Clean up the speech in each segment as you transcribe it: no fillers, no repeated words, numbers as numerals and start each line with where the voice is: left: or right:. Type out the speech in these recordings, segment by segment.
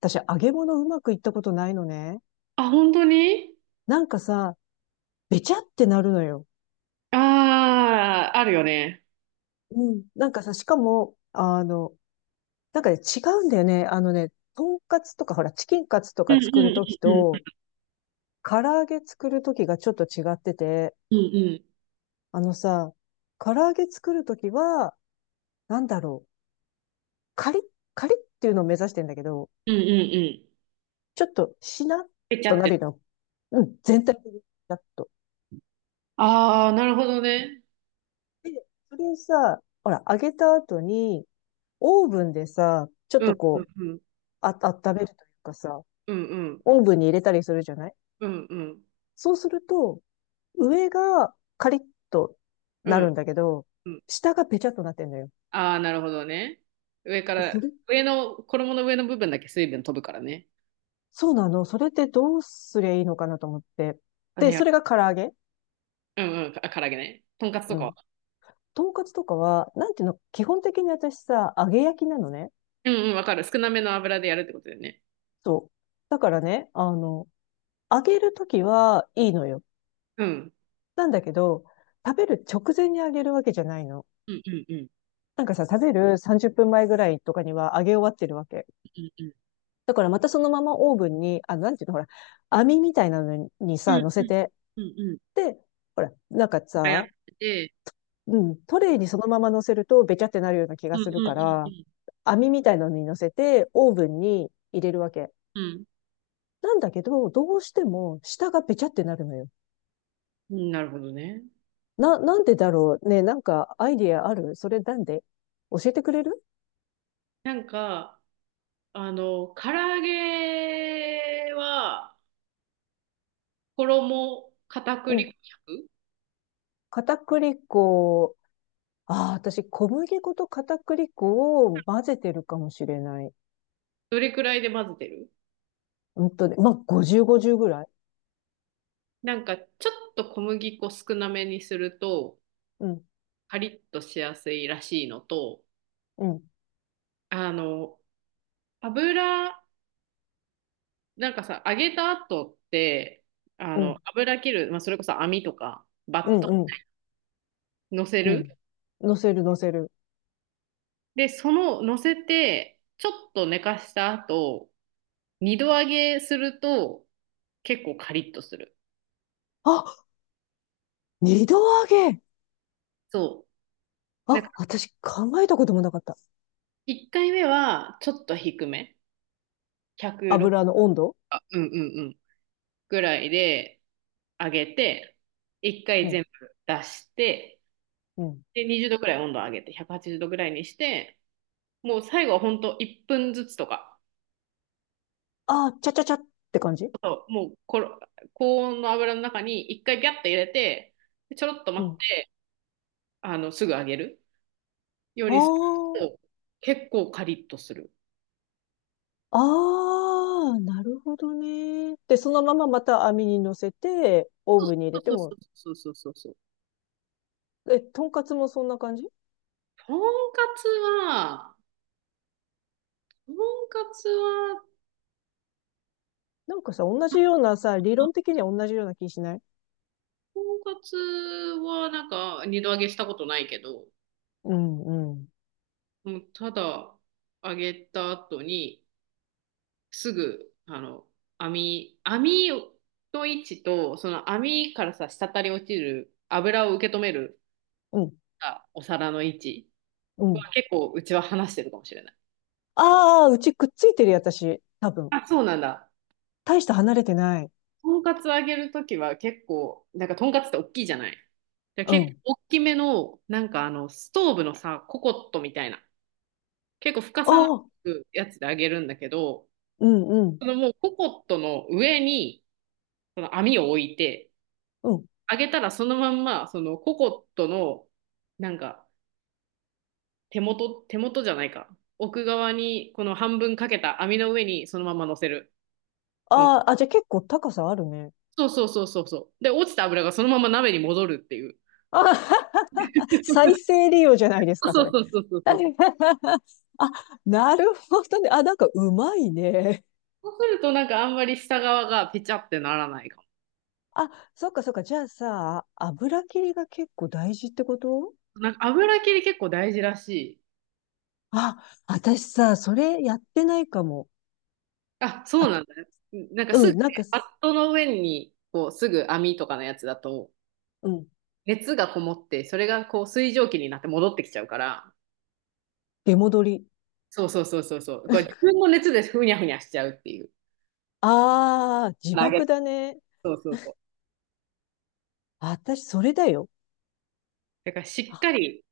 left: 私、揚げ物うまくいったことないのね。
right: あ、本当に。
left: なんかさ、べちゃってなるのよ。
right: ああー、あるよね。
left: うん。なんかさ、しかも、あの、なんかね、違うんだよね。あのね、とんかつとか、ほら、チキンカツと
right: うん
left: か
right: う
left: 作る
right: ん
left: とき
right: うん
left: と、唐揚げ作るときがちょっと違ってて、
right: うんうん
left: あのさ、唐揚げ作るときは、なんだろう、カリッ、カリッっていうのを目指してんだけど、
right: うんうんうんうん。
left: ちょっとしなっ
right: ぺちゃ
left: と
right: っ
left: な
right: て。
left: るの。うん、全体的にしなっと。
right: ああ、なるほどね。
left: で、それをさ、ほら、揚げた後に、オーブンでさ、ちょっ
right: う
left: と
right: んうん
left: こう、
right: うん
left: あ、温めるというかさ、
right: うん
left: オーブンに入れたりするじゃない。
right: うんうんうん
left: そうすると、上がカリッと
right: う
left: なる
right: ん
left: んだけど、
right: うん。
left: 下がペチャッとなってんのよ。
right: ああー、なるほどね。上か
left: でそ
right: ら、
left: れ、
right: 上の、衣の上の部分だけ水分飛ぶからね。
left: そうなの。それってどうすりゃいいのかなと思って。
right: あ
left: で、
right: ね、
left: それが唐揚げ。
right: うんうん、あ、唐揚げね。とんかつと
left: う
right: か
left: ん。
right: は。
left: とんかつとかは、なんていうの、基本的に私さ、揚げ焼きなのね。
right: うんうん、わかる。少なめの油でやるってことだよね。
left: そう。だからね、あの、揚げるときはいいのよ。
right: うん。
left: なんだけど、食べる直前に揚げるわけじゃないの。
right: うんうんうん
left: なんかさ、食べる30分前ぐらいとかには揚げ終わってるわけ。
right: うんう
left: だからまたそのままオーブンに、あ、なんていうの、ほら、網みたいなのに
right: んう
left: さ、乗
right: んう
left: せ
right: ん
left: て、
right: うんうんうん。
left: で、ほら、なんか
right: あ、やっ
left: さ、
right: てて。
left: うん、トレイにそのまま乗せるとべちゃってなるような気
right: う
left: が
right: んう
left: す
right: んう
left: るか
right: んう
left: ら、
right: ん
left: 網みたいなのに乗せて、オーブンに入れるわけ。
right: うん。
left: なんだけど、どうしても下がべちゃってなるのよ。
right: うん、なるほどね。
left: なんでだろうね、なんかアイディアあるそれなんで教えてくれる？
right: なんか、唐揚げは、衣、片
left: う
right: 栗
left: ん。
right: 粉100。
left: 片栗粉。ああ、私、小麦粉と片栗粉を混ぜてるかもしれない。
right: どれくらいで混ぜてる？
left: うんとね、まあ、50、50ぐらい。
right: なんか、ちょっと小麦粉少なめにすると、
left: うん、
right: カリッとしやすいらしいのと、
left: うん、
right: あの、油、なんかさ、揚げた後って、
left: うん、
right: 油切る、まあ、それこそ網とか、バ
left: う
right: ット
left: ん、うん、
right: 乗せ
left: う
right: る。
left: ん。乗せる、乗せる。
right: で、その、乗せて、ちょっと寝かした後、二度揚げすると結構カリッとする。
left: あ、二度揚げ。
right: そう。なんか
left: あ、私考えたこともなかった。
right: 一回目はちょっと低め。106、
left: 油の温度。
right: うんうんうん、ぐらいで揚げて、一
left: う
right: 回
left: ん、
right: 全部出して、
left: うん。
right: で、20度ぐらい温度上げて、180度ぐらいにして、もう最後はほんと1分ずつとか、
left: あー、ちゃちゃちゃって感じ。
right: もうころ高温の油の中に一回ギャッと入れて、でちょろっと
left: う
right: 待っ
left: ん。
right: て、すぐ揚げるようにする
left: あ
right: と、結構カリッとする。
left: あ、ああ、なるほどね。で、そのまままた網に乗せて、オー
right: そ
left: ブンに入れ
right: う
left: て
right: そう
left: も、
right: そうそうそうそう。
left: え、とんかつもそんな感じ？
right: とんかつは、とんかつは、
left: なんかさ、同じようなさ、理論的には同じような気しない？
right: とんかつはなんか二度揚げしたことないけど、
left: うんうん。
right: もうただ揚げた後にすぐ網の位置とその網からさ滴り落ちる油を受け止める
left: うん、
right: さお皿の位置
left: う
right: は
left: ん。
right: 結構うちは話してるかもしれない。
left: ああ、うちくっついてるよ、私。多分。
right: あ、そうなんだ。
left: 大して離れてない。
right: とんかつ揚げるときは結構、なんかとんかつって大きいじゃない。で
left: う
right: 結
left: ん。
right: 構大きめの、なんかストーブのさ、ココットみたいな、結構深
left: あ
right: さな
left: あ、
right: くやつで揚げるんだけど、
left: うんうん。
right: そのもうココットの上にその網を置いて、
left: うん。
right: 揚げたらそのまんま、そのココットの、なんか手元、手元じゃないか。奥側にこの半分かけた網の上にそのまま乗せる。とん
left: ああ、あ、じゃあ結構高さあるね。
right: そうそうそうそうそう。で、落ちた油がそのまま鍋に戻るっていう。
left: あははは。再生利用じゃないです
right: そ
left: か、そ
right: う
left: れ。
right: そうそうそうそう。
left: あ、なるほどね。あ、なんかうまいね。
right: そうするとなんかあんまり下側がペチャってならないか
left: あ、そっかそっか。じゃあさ、油切りが結構大事ってこと？
right: も。なんか油切り結構大事らしい。
left: あ、私さ、それやってないかも。
right: あ、そうなんだね。なんかす
left: う
right: ぐ
left: ん、
right: ね、
left: なんか
right: バ
left: す、
right: ットの上にこうすぐ網とかのやつだと
left: うん、
right: 熱がこもってそれがこう水蒸気になって戻ってきちゃうから。
left: 出戻り。
right: そうそうそうそうそう。これ自分の熱でふにゃふにゃしちゃうっていう。
left: ああ、自
right: 投げ、
left: 爆だね。
right: そうそうそう。
left: 私、それだよ。
right: だからしっか
left: あ
right: り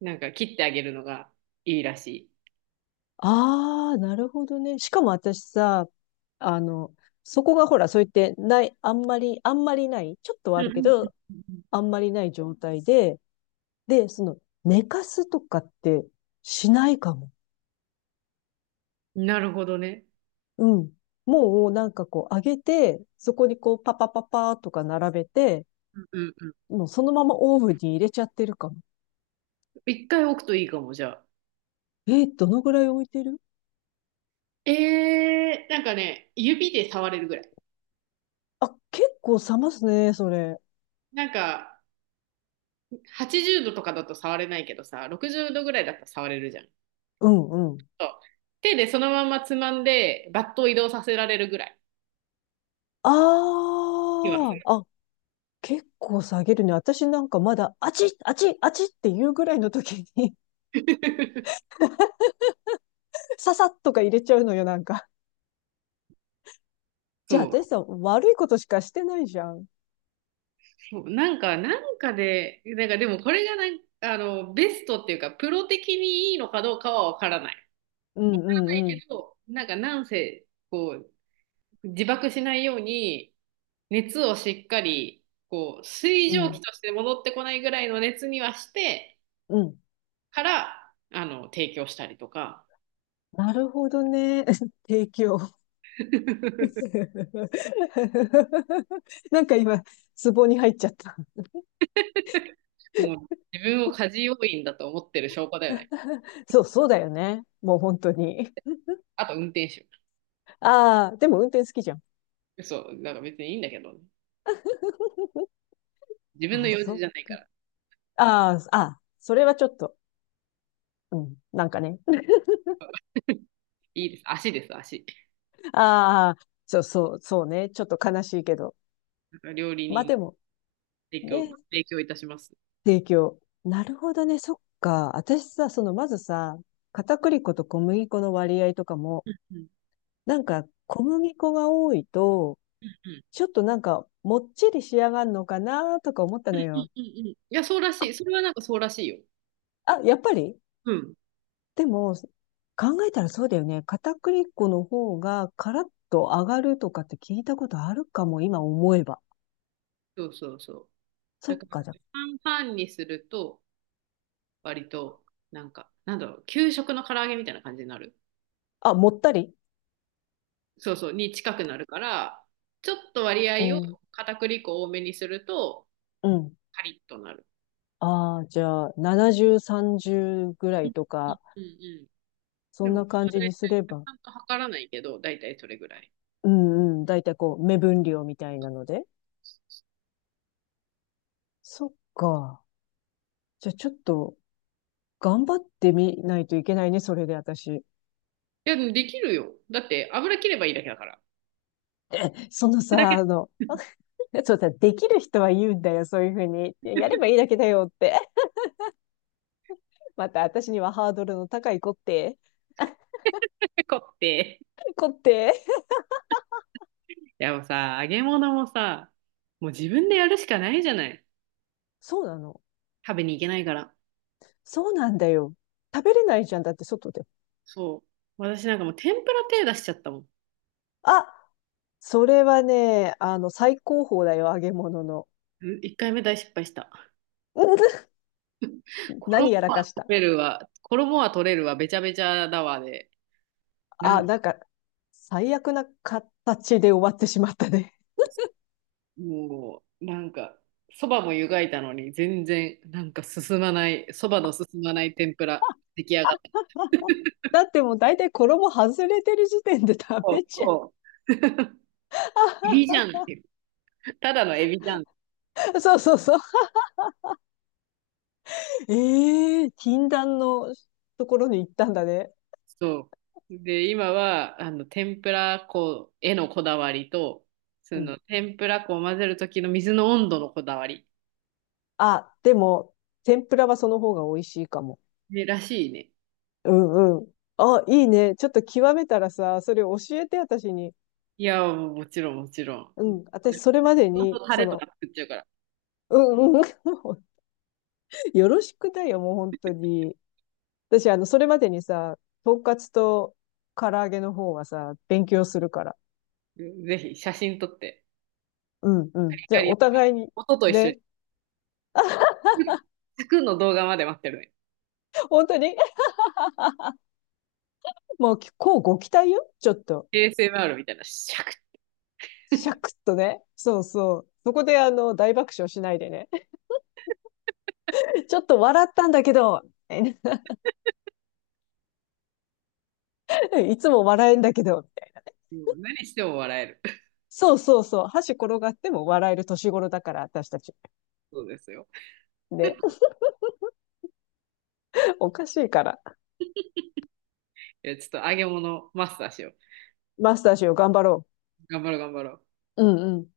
right: なんか切ってあげるのがいいらしい。
left: あー、なるほどね。しかも私さ、あの、そこがほら、そう言って、ない、あんまり、あんまりない、ちょっとは
right: う
left: あ
right: ん
left: る
right: う
left: け
right: んう
left: ど、
right: んうん、
left: あんまりない状態で、で、その、寝かすとかってしないかも。
right: なるほどね。
left: うん。もう、なんかこう、上げて、そこにこう、パパパパーとか並べて、
right: うんうんうん。
left: もうそのままオーブンに入れちゃってるかも。
right: 一回置くといいかも、じゃあ。
left: えー、どのぐらい置いてる？
right: なんかね、指で触れるぐらい。
left: あ、結構冷ますね、それ。
right: なんか、80度とかだと触れないけどさ、60度ぐらいだったら触れるじゃん。
left: うんうん。
right: そう、手でそのままつまんで、バットを移動させられるぐらい。今
left: ああ、あ、結構下げるね。私なんかまだ、あちっ、あちっ、あちっっていうぐらいの時に ささっとか入れちゃうのよ、なんか。
right: そ
left: じゃあ
right: う、
left: 私さ、悪いことしかしてないじゃん。
right: そう、なんか、なんかで、なんかでもこれがなんあのベストっていうか、プロ的にいいのかどうかはわからない。
left: うんう
right: ない
left: んうん。
right: けど、なんかなんせ、こう、自爆しないように、熱をしっかりこう水
left: う
right: 蒸気
left: ん。
right: として戻ってこないぐらいの熱にはして
left: うん。
right: から提供したりとか。
left: なるほどね。提供。なんか今、壺に入っちゃった。
right: もう自分を家事要員だと思ってる証拠だよね。
left: そう、そうだよね。もう本当に。
right: あと運転手。
left: ああ、でも運転好きじゃん。
right: そう、なんか別にいいんだけどね、自分の
left: あ、
right: 用事
left: そっ
right: じゃない
left: か。
right: から。
left: ああ、あ、それはちょっと、うん、なんかね。
right: いいです、足です、足、
left: ああ、そうそう、そうね。ちょっと悲しいけど。
right: 料理
left: まあ
right: 人、
left: でも、
right: 提供、
left: ね、
right: 提供いたします。
left: 提供。なるほどね、そっか。私さ、その、まずさ、片栗粉と小麦粉の割合とかも、
right: うん
left: なんか、小麦粉が多いと、
right: うんうん
left: ちょっとなんか、もっちり仕上がるのかなとか思った
right: う
left: の
right: ん
left: よ。
right: うん、いやそうらしい、
left: こ
right: それはなんかそうらしいよ。
left: あ、やっぱり。
right: うん、
left: でも、考えたらそうだよね。片栗粉の方がカラッと上がるとかって聞いたことあるかも、今思えば。
right: そうそう、そう。
left: そ
right: だ
left: っ
right: から
left: か、じゃ
right: 半々にすると割と、なんか、なんだろう、給食の唐揚げみたいな感じになる。
left: あ。あ、もったり。
right: そうそう、に近くなるから、ちょっと割
left: う
right: 合を
left: ん、
right: 片栗粉多めにすると、
left: うん。
right: カリッとなる。
left: ああ、じゃあ、70、30ぐら
right: う
left: い
right: ん
left: とか、
right: うんうん。
left: そ
right: で
left: ん
right: も、
left: な感じ
right: 大体、
left: にすれ
right: ち
left: ば。
right: ゃんと測らないけど、大体それぐらい。
left: うんうん。だいたいこう、目分量みたいなので。そっか。じゃあ、ちょっと、頑張ってみないといけないね、それで私。
right: いや、でもできるよ。だって、油切ればいいだけだから。
left: え、その
right: だけ、
left: さ、あの、そうさ、できる人は言うんだよ、そういうふうに。やればいいだけだよって。また私にはハードルの高い子って。
right: ペコって。
left: 子って。
right: いや、もうさ、揚げ物もさ、もう自分でやるしかないじゃない。
left: そうなの。
right: 食べに行けないから。
left: そうなんだよ。食べれないじゃん。だって外で。
right: そう。私なんかもう天ぷら手出しちゃったもん。
left: あ、それはね、あの、最高峰だよ、揚げ物の。
right: うん、一回目大失敗した。
left: 何
right: 衣
left: やらか
right: は
left: し
right: 取
left: た。
right: れるわ、衣は取れるわ、べちゃべちゃだわで、なん
left: あ、
right: か、
left: なんか、最悪な形で終わってしまったね。
right: もう、なんか、そばも湯がいたのに、全然、なんか進まない、そばの進まない天ぷら、出来上がった。
left: だってもう大体衣外れてる時点で 食
right: そう
left: べちゃ
right: そう。エビじゃんっていう。ただのエビじゃん。
left: う。そうそうそう。ええー、禁断のところに行ったんだね。
right: そう。で、今は、天ぷら粉へのこだわりと、そ
left: うん。
right: の、天ぷら粉を混ぜる時の水の温度のこだわり。
left: あ、でも、天ぷらはその方が美味しいかも。
right: ね、らしいね。
left: うんうん。あ、いいね。ちょっと極めたらさ、それ教えて、私に。
right: いや、もちろん、もちろ
left: う
right: ん。
left: ん。
right: ね、
left: 私、それまで
right: ほと
left: に、
right: んどタ
left: そ
right: レと
left: の、
right: か作っちゃうから。
left: うんうん。もうよろしくだよ、もう本当に。私、あの、それまでにさ、とんかつと唐揚げの方はさ、勉強するから。
right: ぜひ写真撮って、
left: うんうん。じゃあ、
right: 光、
left: お互いに、
right: 音と一緒に、
left: ね。
right: サクッの動画まで待ってるね。
left: 本当に、もう、こうご期待よ。ちょっと。
right: ASMR みたいな、シャクッ。
left: シャクッとね。そうそう。そこで、あの、大爆笑しないでね。ちょっと笑ったんだけど、いつも笑えんだけど。
right: もう何しても笑える。
left: そうそうそう。箸転がっても笑える年頃だから、私たち。
right: そうですよ。
left: ね。 おかしいから。
right: いや、ちょっと揚げ物マスターしよう。
left: マスターしよう、頑張ろ
right: 頑張ろう、頑張ろう。
left: う。うんうん。